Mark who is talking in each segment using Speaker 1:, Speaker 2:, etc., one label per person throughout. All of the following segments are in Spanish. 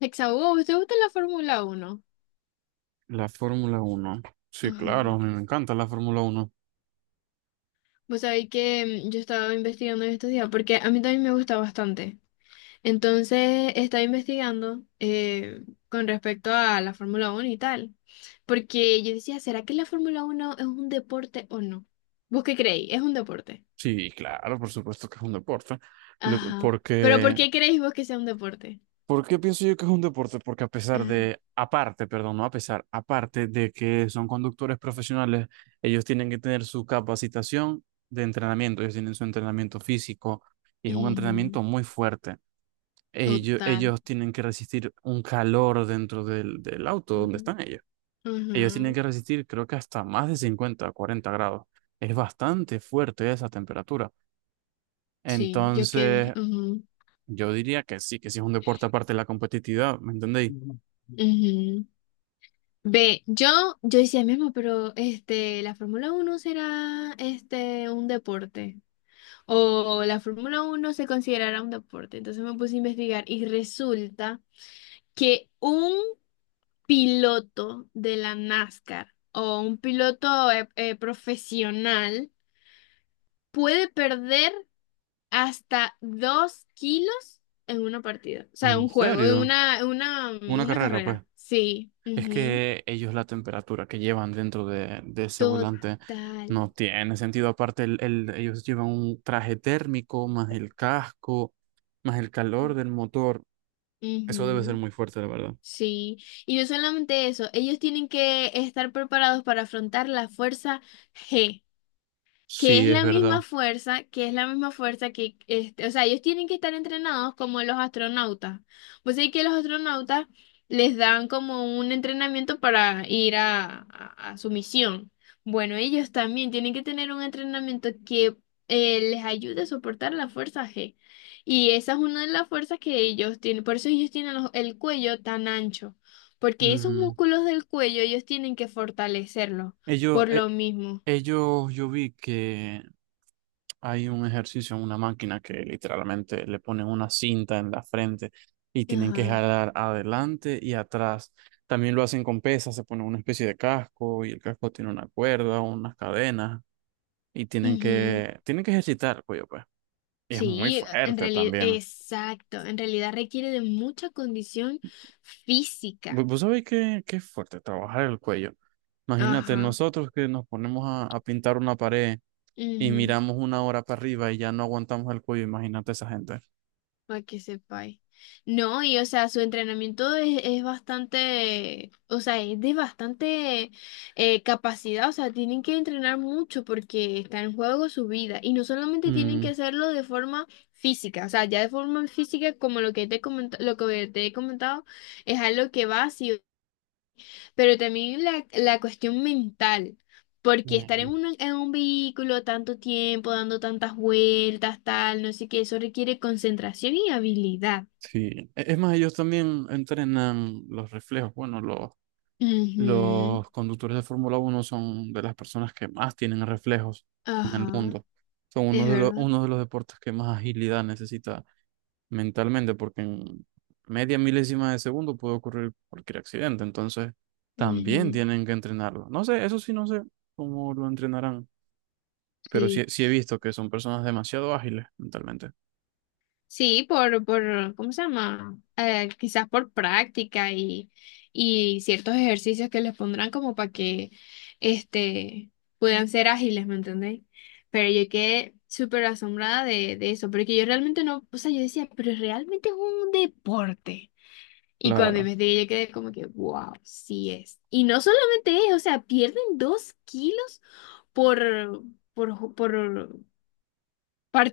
Speaker 1: Hexago, ¿usted gusta la Fórmula Uno?
Speaker 2: La Fórmula uno. Sí, claro,
Speaker 1: Ajá.
Speaker 2: a mí me encanta la Fórmula uno.
Speaker 1: Pues sabéis que yo estaba investigando en estos días, porque a mí también me gusta bastante. Entonces, estaba investigando con respecto a la Fórmula Uno y tal. Porque yo decía, ¿será que la Fórmula Uno es un deporte o no? ¿Vos qué creéis? ¿Es un deporte?
Speaker 2: Sí, claro, por supuesto que es un deporte.
Speaker 1: Ajá. ¿Pero por
Speaker 2: Porque,
Speaker 1: qué creéis vos que sea un deporte?
Speaker 2: ¿por qué pienso yo que es un deporte? Porque a pesar
Speaker 1: Ajá.
Speaker 2: de, aparte, perdón, no a pesar, aparte de que son conductores profesionales, ellos tienen que tener su capacitación de entrenamiento, ellos tienen su entrenamiento físico y es un
Speaker 1: Ujú.
Speaker 2: entrenamiento muy fuerte. Ellos,
Speaker 1: Total.
Speaker 2: ellos tienen que resistir un calor dentro del auto donde
Speaker 1: Ajá.
Speaker 2: están ellos. Ellos tienen
Speaker 1: Ujú.
Speaker 2: que resistir, creo que hasta más de 50 40 grados. Es bastante fuerte esa temperatura.
Speaker 1: Sí, yo quedé.
Speaker 2: Entonces,
Speaker 1: Ujú,
Speaker 2: yo diría que sí es un deporte aparte de la competitividad, ¿me entendéis?
Speaker 1: ujú. Ve, yo decía mismo, pero este, la Fórmula uno será este un deporte. O la Fórmula uno se considerará un deporte. Entonces me puse a investigar y resulta que un piloto de la NASCAR o un piloto profesional puede perder hasta 2 kilos en una partida. O sea, en
Speaker 2: ¿En
Speaker 1: un juego,
Speaker 2: serio?
Speaker 1: en
Speaker 2: Una
Speaker 1: una
Speaker 2: carrera, pues.
Speaker 1: carrera. Sí.
Speaker 2: Es
Speaker 1: Ujú.
Speaker 2: que ellos la temperatura que llevan dentro de ese
Speaker 1: Total.
Speaker 2: volante no tiene sentido. Aparte, ellos llevan un traje térmico, más el casco, más el calor del motor. Eso debe ser
Speaker 1: Ujú.
Speaker 2: muy fuerte, la verdad.
Speaker 1: Sí, y no solamente eso, ellos tienen que estar preparados para afrontar la fuerza G que
Speaker 2: Sí,
Speaker 1: es
Speaker 2: es
Speaker 1: la misma
Speaker 2: verdad.
Speaker 1: fuerza, que, este, o sea, ellos tienen que estar entrenados como los astronautas. Pues sí que los astronautas les dan como un entrenamiento para ir a, a su misión. Bueno, ellos también tienen que tener un entrenamiento que les ayude a soportar la fuerza G. Y esa es una de las fuerzas que ellos tienen. Por eso ellos tienen el cuello tan ancho. Porque esos
Speaker 2: Mm.
Speaker 1: músculos del cuello ellos tienen que fortalecerlos
Speaker 2: Ellos,
Speaker 1: por
Speaker 2: eh,
Speaker 1: lo mismo.
Speaker 2: Ellos, yo vi que hay un ejercicio en una máquina que literalmente le ponen una cinta en la frente y tienen que
Speaker 1: Ajá.
Speaker 2: jalar adelante y atrás. También lo hacen con pesas, se ponen una especie de casco y el casco tiene una cuerda, unas cadenas y tienen
Speaker 1: Ujú.
Speaker 2: que, tienen que ejercitar el cuello, pues. Y es muy
Speaker 1: Sí, en
Speaker 2: fuerte
Speaker 1: realidad,
Speaker 2: también.
Speaker 1: exacto, en realidad requiere de mucha condición física.
Speaker 2: ¿Vos sabéis que es fuerte trabajar el cuello? Imagínate,
Speaker 1: Ajá,
Speaker 2: nosotros que nos ponemos a pintar una pared y
Speaker 1: ujú,
Speaker 2: miramos una hora para arriba y ya no aguantamos el cuello, imagínate esa gente.
Speaker 1: para que sepáis. No, y o sea, su entrenamiento es bastante, o sea, es de bastante capacidad, o sea, tienen que entrenar mucho porque está en juego su vida y no solamente tienen que
Speaker 2: Mm,
Speaker 1: hacerlo de forma física, o sea, ya de forma física como lo que te he comentado, es algo que va sí. Pero también la cuestión mental, porque estar en
Speaker 2: mm,
Speaker 1: un, vehículo tanto tiempo, dando tantas vueltas, tal, no sé qué, eso requiere concentración y habilidad.
Speaker 2: sí, es más, ellos también entrenan los reflejos. Bueno, los,
Speaker 1: Ujú,
Speaker 2: los conductores de Fórmula uno son de las personas que más tienen reflejos en el
Speaker 1: ajá,
Speaker 2: mundo. Son
Speaker 1: es
Speaker 2: uno de los,
Speaker 1: verdad.
Speaker 2: uno de los deportes que más agilidad necesita mentalmente, porque en media milésima de segundo puede ocurrir cualquier accidente. Entonces, también
Speaker 1: Ujú,
Speaker 2: tienen que entrenarlo. No sé, eso sí no sé cómo lo entrenarán, pero sí,
Speaker 1: sí.
Speaker 2: sí he visto que son personas demasiado ágiles mentalmente.
Speaker 1: Sí, ¿cómo se llama? Quizás por práctica y ciertos ejercicios que les pondrán como para que este, puedan ser ágiles, ¿me entendéis? Pero yo quedé súper asombrada de eso, porque yo realmente no, o sea, yo decía, pero realmente es un deporte. Y cuando
Speaker 2: Claro,
Speaker 1: investigué, yo quedé como que, wow, sí es. Y no solamente es, o sea, pierden 2 kilos por, por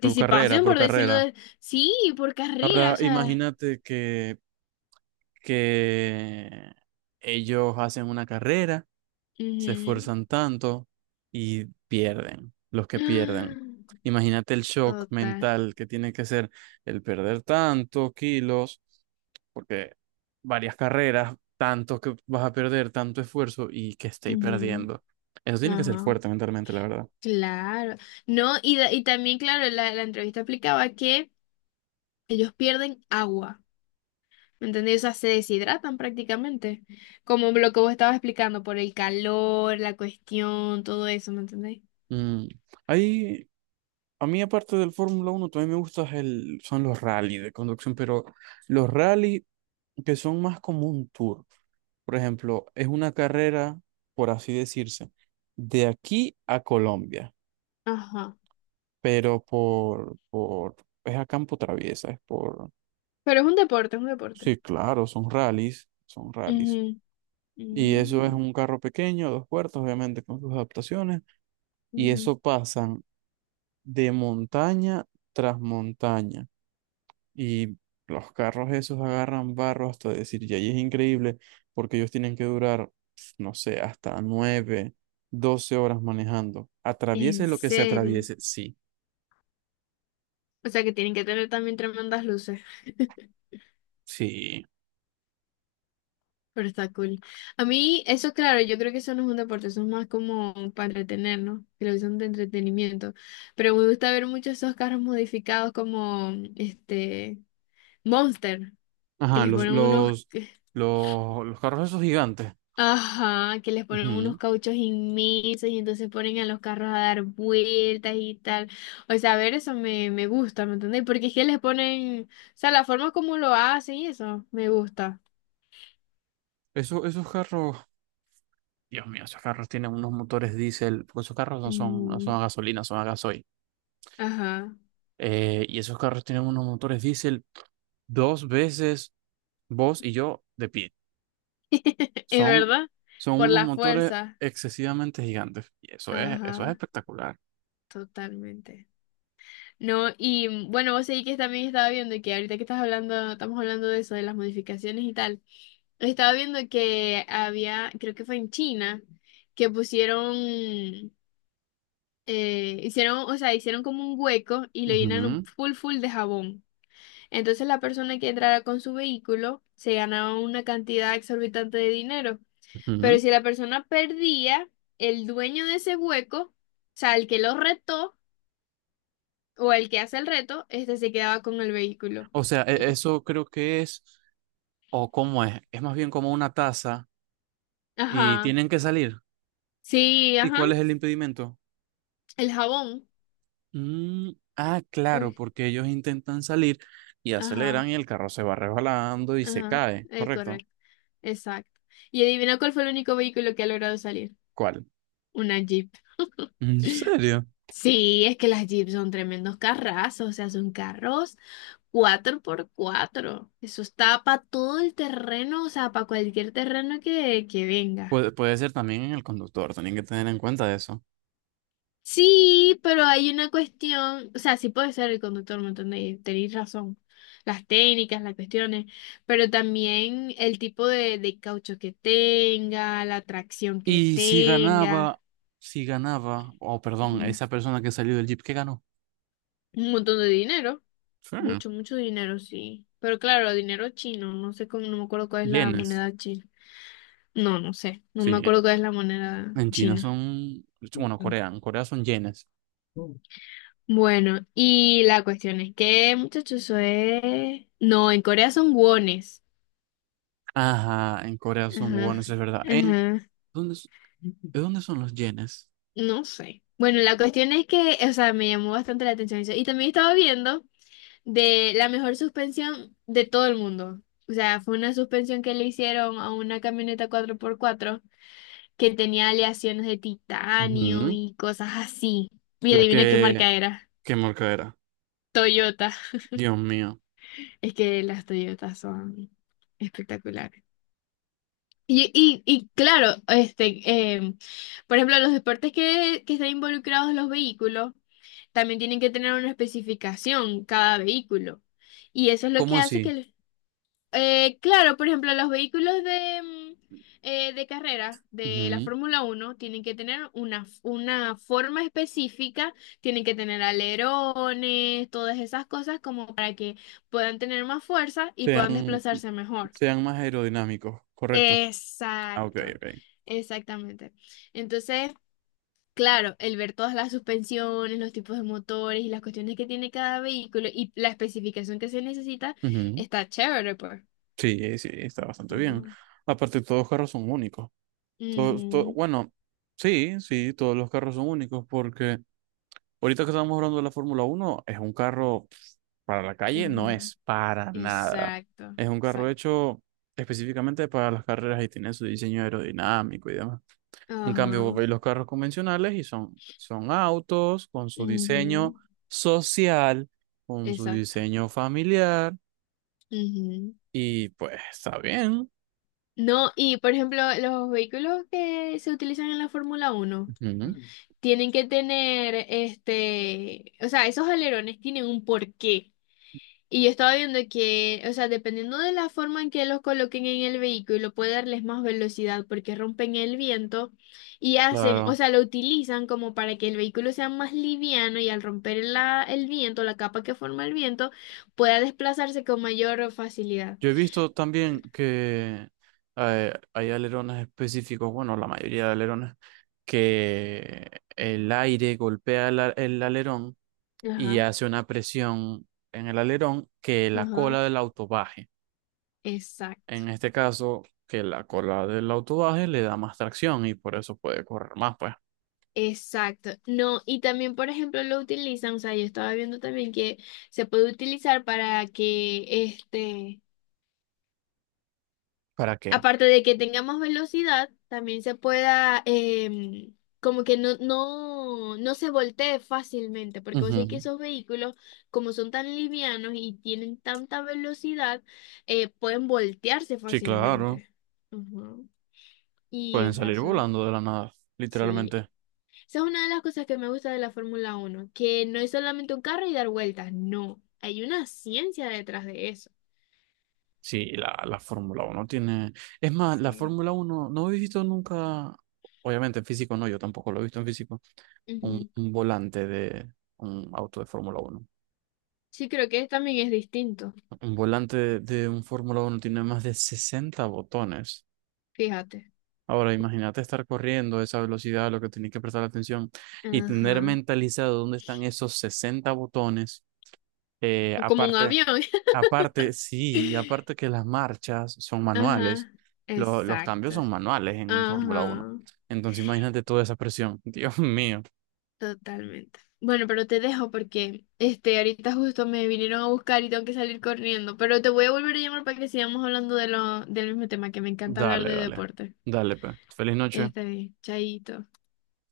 Speaker 2: por carrera, por
Speaker 1: por decirlo
Speaker 2: carrera.
Speaker 1: de... Sí, por carrera,
Speaker 2: Ahora
Speaker 1: o sea.
Speaker 2: imagínate que ellos hacen una carrera, se
Speaker 1: Ujú.
Speaker 2: esfuerzan tanto y pierden, los que pierden. Imagínate el shock
Speaker 1: Total.
Speaker 2: mental que tiene que ser el perder tantos kilos, porque varias carreras, tanto que vas a perder, tanto esfuerzo y que estéis
Speaker 1: Ujú.
Speaker 2: perdiendo. Eso tiene que ser
Speaker 1: Ajá.
Speaker 2: fuerte mentalmente, la verdad.
Speaker 1: Claro. No, y, y también, claro, la entrevista explicaba que ellos pierden agua. ¿Me entendés? O sea, se deshidratan prácticamente. Como lo que vos estabas explicando, por el calor, la cuestión, todo eso, ¿me entendés?
Speaker 2: Mm. Hay, A mí, aparte del Fórmula uno también me gustan el, son los rally de conducción, pero los rally que son más como un tour. Por ejemplo, es una carrera, por así decirse, de aquí a Colombia,
Speaker 1: Ajá.
Speaker 2: pero es a campo traviesa,
Speaker 1: Pero es un deporte, es un deporte.
Speaker 2: sí, claro, son rallies, son rallies.
Speaker 1: Ujú.
Speaker 2: Y eso es
Speaker 1: Mm,
Speaker 2: un carro pequeño, dos puertas, obviamente con sus adaptaciones, y
Speaker 1: ujú.
Speaker 2: eso pasan de montaña tras montaña. Y los carros esos agarran barro hasta decir, y ahí es increíble, porque ellos tienen que durar, pf, no sé, hasta 9, 12 horas manejando.
Speaker 1: ¿En
Speaker 2: Atraviese lo que se
Speaker 1: serio?
Speaker 2: atraviese, sí,
Speaker 1: O sea que tienen que tener también tremendas luces.
Speaker 2: sí.
Speaker 1: Pero está cool. A mí, eso claro, yo creo que eso no es un deporte, eso es más como para entretenernos, televisión de entretenimiento. Pero me gusta ver muchos esos carros modificados como este Monster, que
Speaker 2: Ajá,
Speaker 1: les
Speaker 2: los,
Speaker 1: ponen unos,
Speaker 2: los, los, los carros esos gigantes.
Speaker 1: ajá, que les ponen unos
Speaker 2: Ujú.
Speaker 1: cauchos inmensos y entonces ponen a los carros a dar vueltas y tal. O sea, a ver eso me gusta, ¿me entendéis? Porque es que les ponen, o sea, la forma como lo hacen y eso me gusta.
Speaker 2: Esos carros, Dios mío, esos carros tienen unos motores diésel, porque esos carros no son
Speaker 1: Mm.
Speaker 2: a gasolina, son a gasoil.
Speaker 1: Ajá,
Speaker 2: Y esos carros tienen unos motores diésel dos veces vos y yo de pie.
Speaker 1: es
Speaker 2: Son,
Speaker 1: verdad,
Speaker 2: son
Speaker 1: por
Speaker 2: unos
Speaker 1: la
Speaker 2: motores
Speaker 1: fuerza.
Speaker 2: excesivamente gigantes. Y eso es
Speaker 1: Ajá,
Speaker 2: espectacular.
Speaker 1: totalmente. No, y bueno, vos seguís que también estaba viendo que ahorita que estás hablando, estamos hablando de eso, de las modificaciones y tal. Estaba viendo que había, creo que fue en China, que pusieron, hicieron, o sea, hicieron como un hueco y lo llenaron
Speaker 2: Ujú,
Speaker 1: full full de jabón. Entonces la persona que entrara con su vehículo se ganaba una cantidad exorbitante de dinero. Pero
Speaker 2: ujú.
Speaker 1: si la persona perdía, el dueño de ese hueco, o sea, el que lo retó o el que hace el reto, este se quedaba con el vehículo.
Speaker 2: O sea,
Speaker 1: Y,
Speaker 2: eso creo que es, o cómo es más bien como una taza y
Speaker 1: ajá,
Speaker 2: tienen que salir.
Speaker 1: sí,
Speaker 2: ¿Y
Speaker 1: ajá,
Speaker 2: cuál es el impedimento?
Speaker 1: el jabón.
Speaker 2: Mm, ah,
Speaker 1: Por,
Speaker 2: claro, porque ellos intentan salir y aceleran
Speaker 1: ajá,
Speaker 2: y el carro se va resbalando y se
Speaker 1: ajá,
Speaker 2: cae,
Speaker 1: es
Speaker 2: ¿correcto?
Speaker 1: correcto, exacto. Y adivina cuál fue el único vehículo que ha logrado salir.
Speaker 2: ¿Cuál?
Speaker 1: Una Jeep.
Speaker 2: ¿En serio?
Speaker 1: Sí, es que las Jeep son tremendos carrazos, o sea, son carros 4x4. Eso está para todo el terreno, o sea, para cualquier terreno que venga.
Speaker 2: Puede ser también en el conductor, tienen que tener en cuenta eso.
Speaker 1: Sí, pero hay una cuestión, o sea, sí puede ser el conductor, ¿me entendéis? Tenéis razón. Las técnicas, las cuestiones, pero también el tipo de caucho que tenga, la tracción que
Speaker 2: Y
Speaker 1: tenga.
Speaker 2: si ganaba, o perdón,
Speaker 1: Ujú.
Speaker 2: esa persona que salió del Jeep, ¿qué ganó?
Speaker 1: Un montón de dinero.
Speaker 2: Sí,
Speaker 1: Mucho, mucho dinero, sí. Pero claro, dinero chino, no sé cómo, no me acuerdo cuál es la
Speaker 2: yenes.
Speaker 1: moneda china. No, no sé, no me
Speaker 2: Sí,
Speaker 1: acuerdo cuál es la moneda
Speaker 2: en China
Speaker 1: china.
Speaker 2: son, bueno, Corea, en Corea son yenes.
Speaker 1: Bueno, y la cuestión es que, muchachos, eso es... No, en Corea son wones.
Speaker 2: Ajá, en Corea son
Speaker 1: Ajá,
Speaker 2: wones, es verdad. En,
Speaker 1: ajá,
Speaker 2: ¿dónde, ¿de dónde son los yenes?
Speaker 1: no sé. Bueno, la cuestión es que, o sea, me llamó bastante la atención eso. Y también estaba viendo de la mejor suspensión de todo el mundo. O sea, fue una suspensión que le hicieron a una camioneta 4x4 que tenía aleaciones de titanio
Speaker 2: Ujú.
Speaker 1: y cosas así. Y
Speaker 2: La
Speaker 1: adivina qué
Speaker 2: que,
Speaker 1: marca era.
Speaker 2: qué marca era.
Speaker 1: Toyota.
Speaker 2: Dios mío.
Speaker 1: Es que las Toyotas son espectaculares. Y claro, este, em, por ejemplo, los deportes que están involucrados los vehículos también tienen que tener una especificación cada vehículo. Y eso es lo que
Speaker 2: ¿Cómo
Speaker 1: hace que
Speaker 2: así?
Speaker 1: el... Claro, por ejemplo, los vehículos de carrera de la
Speaker 2: Ujú.
Speaker 1: Fórmula uno tienen que tener una forma específica, tienen que tener alerones, todas esas cosas como para que puedan tener más fuerza y puedan
Speaker 2: Sean,
Speaker 1: desplazarse mejor.
Speaker 2: sean más aerodinámicos, correcto. Ah, ok,
Speaker 1: Exacto,
Speaker 2: ok.
Speaker 1: exactamente. Entonces, claro, el ver todas las suspensiones, los tipos de motores y las cuestiones que tiene cada vehículo y la especificación que se necesita
Speaker 2: Ujú.
Speaker 1: está chévere, pues.
Speaker 2: Sí, sí, está bastante
Speaker 1: Ujú.
Speaker 2: bien. Aparte, todos los carros son únicos.
Speaker 1: Ujú.
Speaker 2: Bueno, sí, sí, todos los carros son únicos porque ahorita que estamos hablando de la Fórmula Uno es un carro para la calle, no
Speaker 1: Ujú.
Speaker 2: es para nada.
Speaker 1: Exacto,
Speaker 2: Es un carro
Speaker 1: exacto.
Speaker 2: hecho específicamente para las carreras y tiene su diseño aerodinámico y demás. En cambio, vos
Speaker 1: Ajá.
Speaker 2: veis los carros convencionales y son autos con su
Speaker 1: Ujú.
Speaker 2: diseño social, con su
Speaker 1: Exacto.
Speaker 2: diseño familiar
Speaker 1: Ujú.
Speaker 2: y pues está bien.
Speaker 1: No, y por ejemplo, los vehículos que se utilizan en la Fórmula uno
Speaker 2: Ujú,
Speaker 1: tienen que tener, este, o sea, esos alerones tienen un porqué. Y yo estaba viendo que, o sea, dependiendo de la forma en que los coloquen en el vehículo, puede darles más velocidad porque rompen el viento y hacen, o
Speaker 2: claro.
Speaker 1: sea, lo utilizan como para que el vehículo sea más liviano y al romper la, el viento, la capa que forma el viento, pueda desplazarse con mayor facilidad.
Speaker 2: Yo he visto también que hay alerones específicos, bueno, la mayoría de alerones, que el aire golpea el alerón y
Speaker 1: Ajá,
Speaker 2: hace una presión en el alerón que la
Speaker 1: ajá,
Speaker 2: cola del auto baje.
Speaker 1: exacto.
Speaker 2: En este caso, que la cola del auto baje le da más tracción y por eso puede correr más, pues.
Speaker 1: Exacto. No, y también, por ejemplo, lo utilizan, o sea, yo estaba viendo también que se puede utilizar para que este
Speaker 2: ¿Para qué?
Speaker 1: aparte de que tengamos velocidad, también se pueda, como que no se voltee fácilmente, porque vos sabés que
Speaker 2: Ujú.
Speaker 1: esos vehículos, como son tan livianos y tienen tanta velocidad, pueden voltearse
Speaker 2: Sí, claro,
Speaker 1: fácilmente. Ujú. Y,
Speaker 2: pueden
Speaker 1: o sea,
Speaker 2: salir
Speaker 1: eso es...
Speaker 2: volando de la nada,
Speaker 1: Sí,
Speaker 2: literalmente.
Speaker 1: esa es una de las cosas que me gusta de la Fórmula Uno, que no es solamente un carro y dar vueltas, no, hay una ciencia detrás de eso.
Speaker 2: Sí, la Fórmula uno tiene... Es más, la
Speaker 1: Sí.
Speaker 2: Fórmula uno, no he visto nunca, obviamente en físico no, yo tampoco lo he visto en físico, un,
Speaker 1: Ujú.
Speaker 2: un volante de un auto de Fórmula uno.
Speaker 1: Sí, creo que también es distinto,
Speaker 2: Un volante de, un Fórmula uno tiene más de 60 botones.
Speaker 1: fíjate.
Speaker 2: Ahora, imagínate estar corriendo a esa velocidad, lo que tenés que prestar atención y tener
Speaker 1: Ajá.
Speaker 2: mentalizado dónde están esos 60 botones. Eh,
Speaker 1: Como un
Speaker 2: aparte
Speaker 1: avión.
Speaker 2: Aparte, sí, y aparte que las marchas son manuales,
Speaker 1: Ajá.
Speaker 2: los cambios
Speaker 1: Exacto.
Speaker 2: son manuales en un Fórmula uno.
Speaker 1: Ajá.
Speaker 2: Entonces imagínate toda esa presión. Dios mío.
Speaker 1: Totalmente. Bueno, pero te dejo porque este ahorita justo me vinieron a buscar y tengo que salir corriendo. Pero te voy a volver a llamar para que sigamos hablando de lo, del mismo tema, que me encanta hablar
Speaker 2: Dale,
Speaker 1: de
Speaker 2: dale.
Speaker 1: deporte.
Speaker 2: Dale, pues. Feliz noche.
Speaker 1: Está bien, chaito.